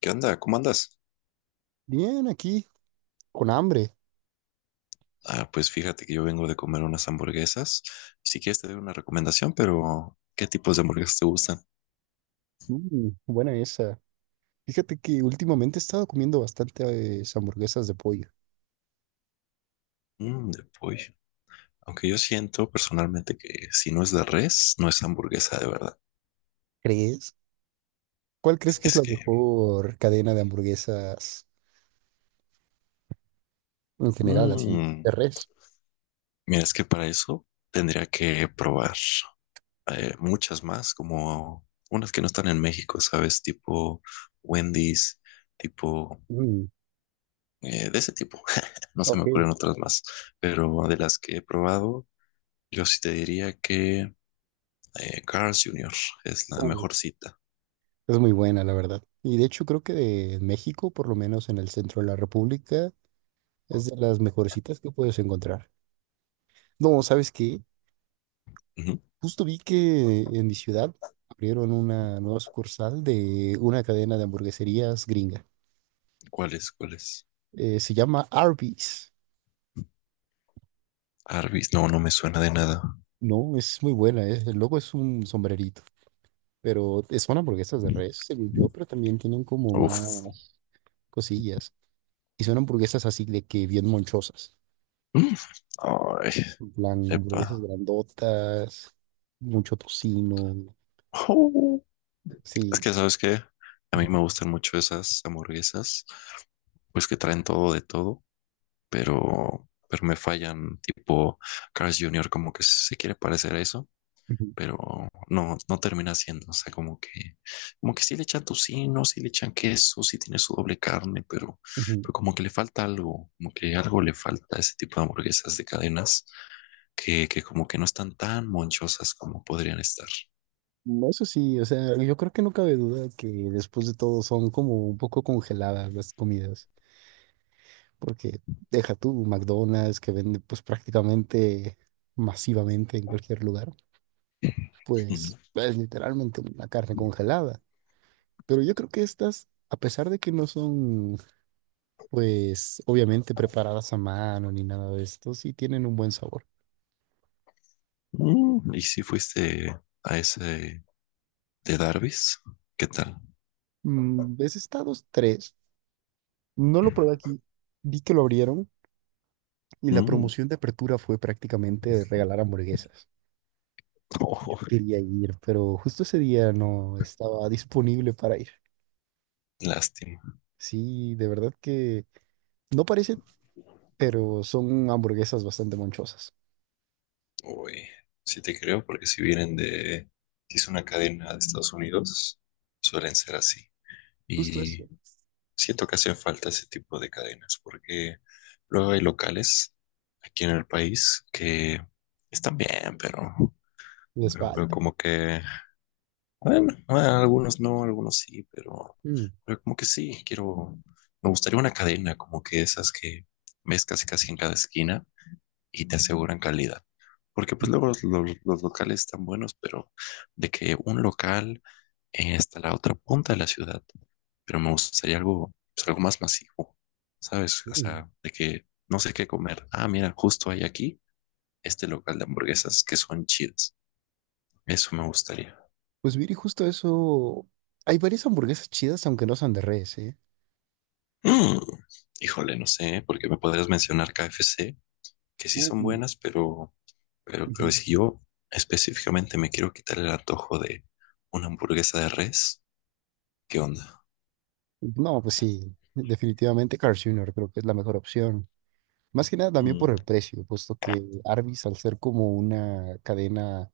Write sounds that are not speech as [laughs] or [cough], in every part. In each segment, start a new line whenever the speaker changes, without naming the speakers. ¿Qué onda? ¿Cómo andas?
Bien, aquí, con hambre.
Ah, pues fíjate que yo vengo de comer unas hamburguesas. Si quieres te doy una recomendación, pero ¿qué tipos de hamburguesas te gustan?
Mm, buena esa. Fíjate que últimamente he estado comiendo bastante hamburguesas de pollo.
Mm, de pollo. Aunque yo siento personalmente que si no es de res, no es hamburguesa de verdad.
¿Crees? ¿Cuál crees que es
Es
la
que,
mejor cadena de hamburguesas en general, así, de
mm,
res?
mira, es que para eso tendría que probar muchas más, como unas que no están en México, ¿sabes? Tipo Wendy's, tipo
Mm,
de ese tipo. [laughs] No se me
ok.
ocurren otras más, pero de las que he probado yo sí te diría que Carl's Jr. es la
Uh,
mejor cita.
es muy buena, la verdad. Y de hecho creo que de México, por lo menos en el centro de la República, es de las mejorcitas que puedes encontrar. No, ¿sabes qué?
Ujú.
Justo vi que en mi ciudad abrieron una nueva sucursal de una cadena de hamburgueserías gringa.
¿Cuál es? ¿Cuál es?
Se llama Arby's.
Arby's, no, no me suena de nada.
No, es muy buena. El logo es un sombrerito, pero es son hamburguesas de res, según yo, pero también tienen como
Uf.
más cosillas. Y son hamburguesas así de que bien monchosas.
Mm. Ay,
En plan,
epa.
hamburguesas grandotas, mucho tocino.
Oh.
Sí.
Es que, ¿sabes qué? A mí me gustan mucho esas hamburguesas, pues que traen todo de todo, pero me fallan. Tipo, Carl's Junior, como que se quiere parecer a eso,
Ujú,
pero no, no termina siendo, o sea, como que sí le echan tocino, sí, ¿no? Sí le echan queso, sí tiene su doble carne, pero,
ujú.
pero como que le falta algo, como que algo le falta a ese tipo de hamburguesas de cadenas que como que no están tan monchosas como podrían estar.
No, eso sí, o sea, yo creo que no cabe duda que después de todo son como un poco congeladas las comidas. Porque deja tú McDonald's, que vende pues prácticamente masivamente en cualquier lugar, pues
[laughs]
es literalmente una carne congelada. Pero yo creo que estas, a pesar de que no son pues obviamente preparadas a mano ni nada de esto, sí tienen un buen sabor.
Mm, ¿y si fuiste a ese de Darby's? ¿Qué tal?
Mm, ese Estados 3 no lo probé aquí, vi que lo abrieron y la
Mm,
promoción de apertura fue prácticamente regalar hamburguesas.
oh,
Quería ir, pero justo ese día no estaba disponible para ir.
lástima.
Sí, de verdad que no parecen, pero son hamburguesas bastante monchosas.
Uy, sí te creo, porque si vienen de, si es una cadena de Estados Unidos, suelen ser así.
Justo
Y
eso.
siento que hacen falta ese tipo de cadenas, porque luego hay locales aquí en el país que están bien, pero,
Les
pero, pero
falta.
como que, bueno, ah, algunos no, algunos sí, pero,
Mm,
pero como que sí, quiero, me gustaría una cadena como que esas que ves casi casi en cada esquina y te aseguran calidad. Porque pues luego los, los locales están buenos, pero de que un local está a la otra punta de la ciudad, pero me gustaría algo, pues, algo más masivo, ¿sabes? O
mm.
sea, de que no sé qué comer. Ah, mira, justo hay aquí este local de hamburguesas que son chidas. Eso me gustaría.
Pues mire, justo eso. Hay varias hamburguesas chidas, aunque no son de res, ¿eh?
Mm, híjole, no sé, porque me podrías mencionar KFC, que sí son
Mm,
buenas, pero
ujú.
si yo específicamente me quiero quitar el antojo de una hamburguesa de res. ¿Qué onda?
No, pues sí, definitivamente Carl Jr. creo que es la mejor opción. Más que nada también por
Mm.
el precio, puesto que Arby's, al ser como una cadena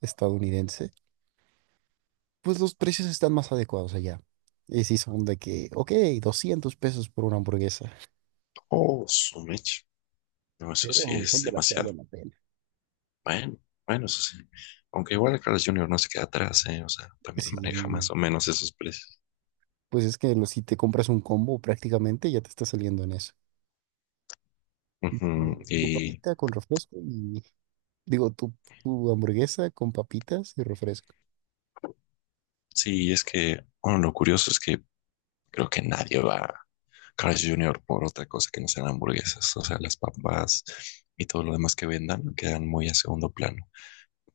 estadounidense, pues los precios están más adecuados allá. Y sí son de que, ok, 200 pesos por una hamburguesa.
Oh, su mecha. No, eso sí
Pero son
es
de las que vale
demasiado.
la pena.
Bueno, bueno, eso sí. Aunque igual el Carlos Junior no se queda atrás, ¿eh? O sea, también maneja
Sí,
más o menos esos precios.
pues es que si te compras un combo prácticamente ya te está saliendo en eso. De
Ujú.
que tu
Y
papita con refresco y digo, tu hamburguesa con papitas y refresco.
sí, es que, bueno, lo curioso es que creo que nadie va a Carlos Jr. por otra cosa que no sean hamburguesas. O sea, las papas y todo lo demás que vendan quedan muy a segundo plano.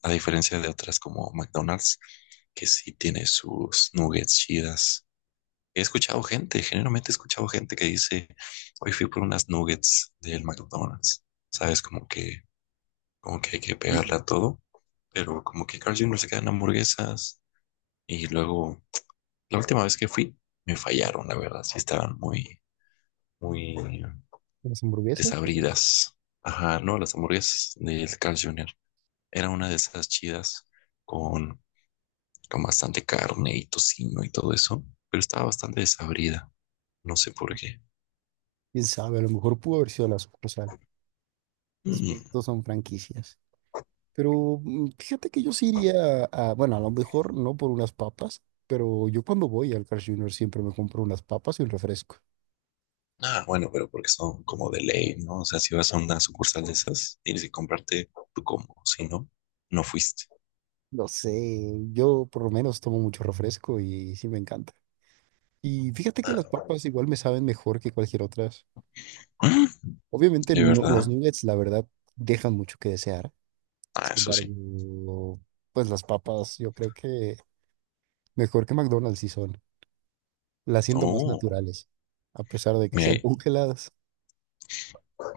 A diferencia de otras como McDonald's, que sí tiene sus nuggets chidas, he escuchado gente, generalmente he escuchado gente que dice, hoy fui por unas nuggets del McDonald's. Sabes, como que hay que pegarla
Mm,
a todo, pero como que Carl Jr. se quedan hamburguesas y luego, la última vez que fui, me fallaron, la verdad, sí estaban muy, muy
las hamburguesas, pues, las pap-.
desabridas. Ajá, no, las hamburguesas del Carl Jr. Era una de esas chidas con, con bastante carne y tocino y todo eso, pero estaba bastante desabrida, no sé por qué.
Quién sabe, a lo mejor pudo haber sido la sucursal.
Mm.
Después todos son franquicias. Pero fíjate que yo sí iría a, bueno, a lo mejor no por unas papas, pero yo cuando voy al Carl Junior siempre me compro unas papas y un refresco.
Ah, bueno, pero porque son como de ley, ¿no? O sea, si vas a una sucursal de esas, tienes que comprarte tu combo. Si no, no fuiste.
Lo sé, yo por lo menos tomo mucho refresco y sí me encanta. Y fíjate que las
Ah,
papas igual me saben mejor que cualquier otras.
mm,
Obviamente
¿de
los
verdad?
nuggets, la verdad, dejan mucho que desear.
Ah,
Sin
eso sí.
embargo, pues las papas yo creo que mejor que McDonald's sí son. Las siento más
Oh,
naturales, a pesar de que
mira,
sean [laughs]
ahí-
congeladas.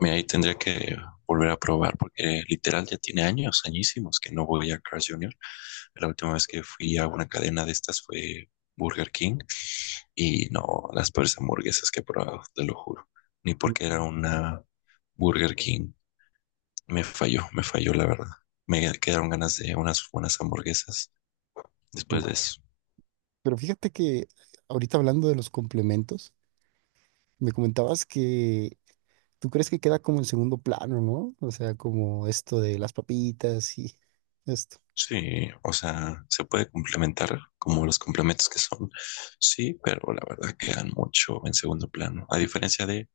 mira, ahí tendría que volver a probar porque literal ya tiene años, añísimos que no voy a Carl's Jr. La última vez que fui a una cadena de estas fue Burger King y no, las peores hamburguesas que he probado, te lo juro. Ni porque era una Burger King. Me falló la verdad. Me quedaron ganas de unas buenas hamburguesas después
Uf.
de eso.
Pero fíjate que ahorita hablando de los complementos, me comentabas que ¿tú crees que queda como en segundo plano, no? O sea, como esto de las papitas y esto.
Sí, o sea, se puede complementar como los complementos que son, sí, pero la verdad quedan mucho en segundo plano. A diferencia de,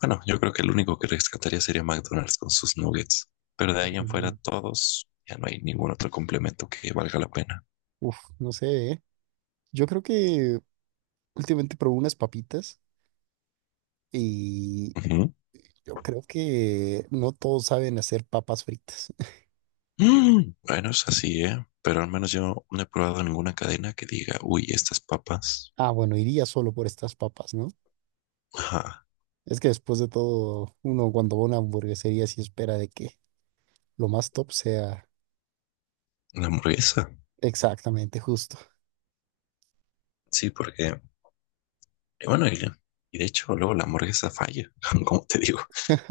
bueno, yo creo que el único que rescataría sería McDonald's con sus nuggets, pero de ahí en fuera
Ujú.
todos, ya no hay ningún otro complemento que valga la pena.
Uf, no sé, ¿eh? Yo creo que últimamente probé unas papitas y
Ujú.
yo creo que no todos saben hacer papas fritas. [laughs]
Mm, bueno, es así, ¿eh? Pero al menos yo no he probado ninguna cadena que diga, uy, estas papas,
Ah, bueno, iría solo por estas papas, ¿no?
ajá,
Es que después de todo, uno cuando va a una hamburguesería sí espera de que lo más top sea
la hamburguesa.
exactamente justo.
Sí, porque, y bueno, y de hecho luego la hamburguesa falla, [laughs] como te digo.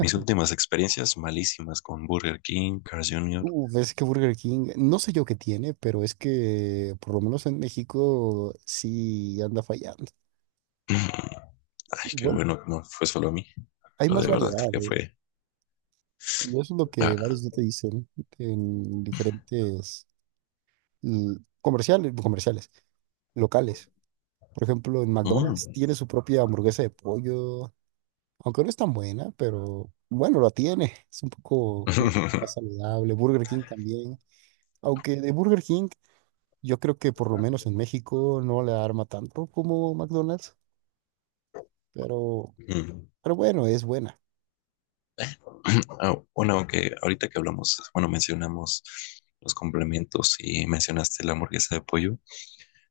Mis últimas experiencias malísimas con Burger King, Carl's Jr. [clears throat]
Ves que Burger King, no sé yo qué tiene, pero es que por lo menos en México sí anda fallando.
Ay, qué
Bueno,
bueno que no fue solo a mí.
hay
Pero
más
de verdad
variedad,
creo que
¿eh?
fue...
Y eso es lo
ah,
que varios no te dicen en diferentes comerciales, locales. Por ejemplo, en
mm.
McDonald's tiene su propia hamburguesa de pollo, aunque no es tan buena, pero bueno, la tiene. Es un poco más
[laughs]
saludable. Burger King también. Aunque de Burger King yo creo que por lo menos en México no le arma tanto como McDonald's, pero,
Mm.
pero bueno, es buena.
[clears throat] Ah, bueno, aunque ahorita que hablamos, bueno, mencionamos los complementos y mencionaste la hamburguesa de pollo.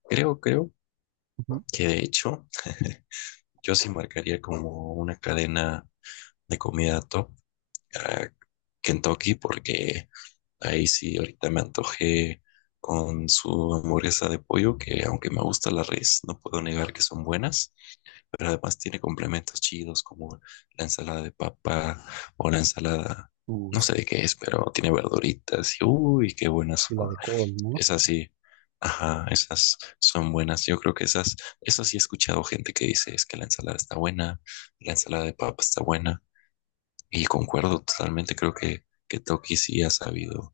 Creo
Ujú.
que de hecho yo sí marcaría como una cadena de comida top a Kentucky porque ahí sí, ahorita me antojé con su hamburguesa de pollo, que aunque me gusta la res, no puedo negar que son buenas, pero además tiene complementos chidos como la ensalada de papa o la ensalada, no
Sí,
sé de qué es, pero tiene verduritas y uy, qué buenas
sí, la
son.
de col, ¿no?
Esas sí, ajá, esas son buenas. Yo creo que esas, esas sí he escuchado gente que dice es que la ensalada está buena, la ensalada de papa está buena, y concuerdo totalmente, creo que Toki sí ha sabido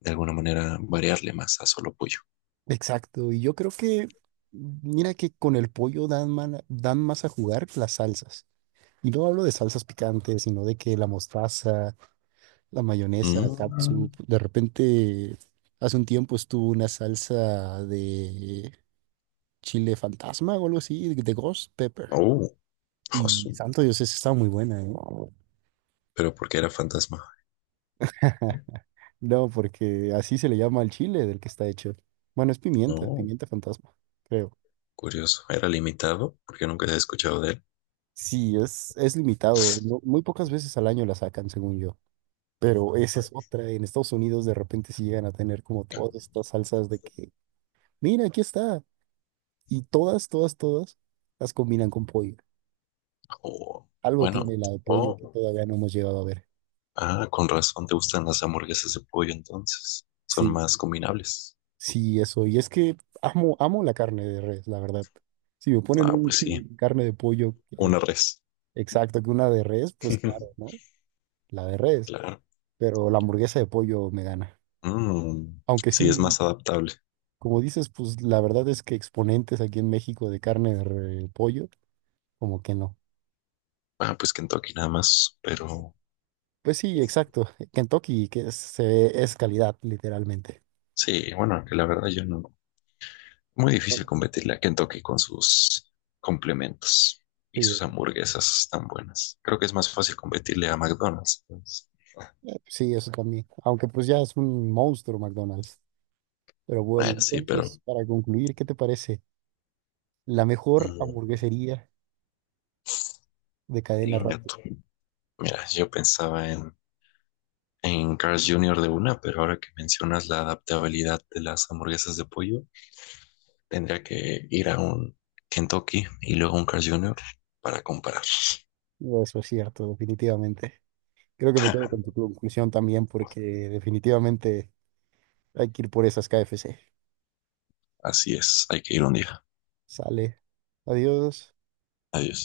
de alguna manera variarle más a solo pollo.
Exacto, y yo creo que, mira que con el pollo dan, man dan más a jugar las salsas. Y no hablo de salsas picantes, sino de que la mostaza, la mayonesa,
Mm,
catsup, de repente, hace un tiempo estuvo una salsa de chile fantasma o algo así, de ghost pepper.
oh,
Y
josu.
santo Dios, esa estaba muy buena, ¿eh?
Pero porque era fantasma.
[laughs] No, porque así se le llama al chile del que está hecho. Bueno, es pimienta,
No,
pimienta fantasma, creo.
curioso. Era limitado porque nunca he escuchado de él.
Sí, es limitado. Muy pocas veces al año la sacan, según yo. Pero esa es otra. En Estados Unidos de repente sí llegan a tener como todas estas salsas de que, mira, aquí está. Y todas, todas, todas las combinan con pollo.
Oh,
Algo tiene
bueno.
la de pollo que
Oh,
todavía no hemos llegado a ver.
ah, con razón te gustan las hamburguesas de pollo entonces. Son
Sí,
más combinables.
sí, eso. Y es que amo, amo la carne de res, la verdad. Si me ponen
Ah,
un
pues sí.
[laughs] carne de pollo.
Una res.
Exacto, que una de res, pues claro, ¿no?
[laughs]
La de res,
Claro.
pero la hamburguesa de pollo me gana.
Mm,
Aunque
sí, es
sí,
más adaptable.
como dices, pues la verdad es que exponentes aquí en México de carne de pollo, como que no.
Ah, pues Kentucky nada más, pero
Pues sí, exacto. [laughs] Kentucky, que es, es calidad, literalmente.
sí, bueno, que la verdad yo no, muy difícil competirle a Kentucky con sus complementos y
Sí,
sus hamburguesas tan buenas. Creo que es más fácil competirle a McDonald's, pues.
sí, eso también. Aunque pues ya es un monstruo McDonald's. Pero bueno,
Bueno, sí, pero...
entonces, para concluir, ¿qué te parece? La mejor
mm,
hamburguesería de cadena
inga
rápida.
tu. Mira, yo pensaba en, Carl's Jr. de una, pero ahora que mencionas la adaptabilidad de las hamburguesas de pollo, tendría que ir a un Kentucky y luego un Carl's Jr. para comparar.
Eso es cierto, definitivamente. Creo que me quedo con tu conclusión también porque definitivamente hay que ir por esas KFC.
Así es, hay que ir un día.
Sale. Adiós.
Adiós.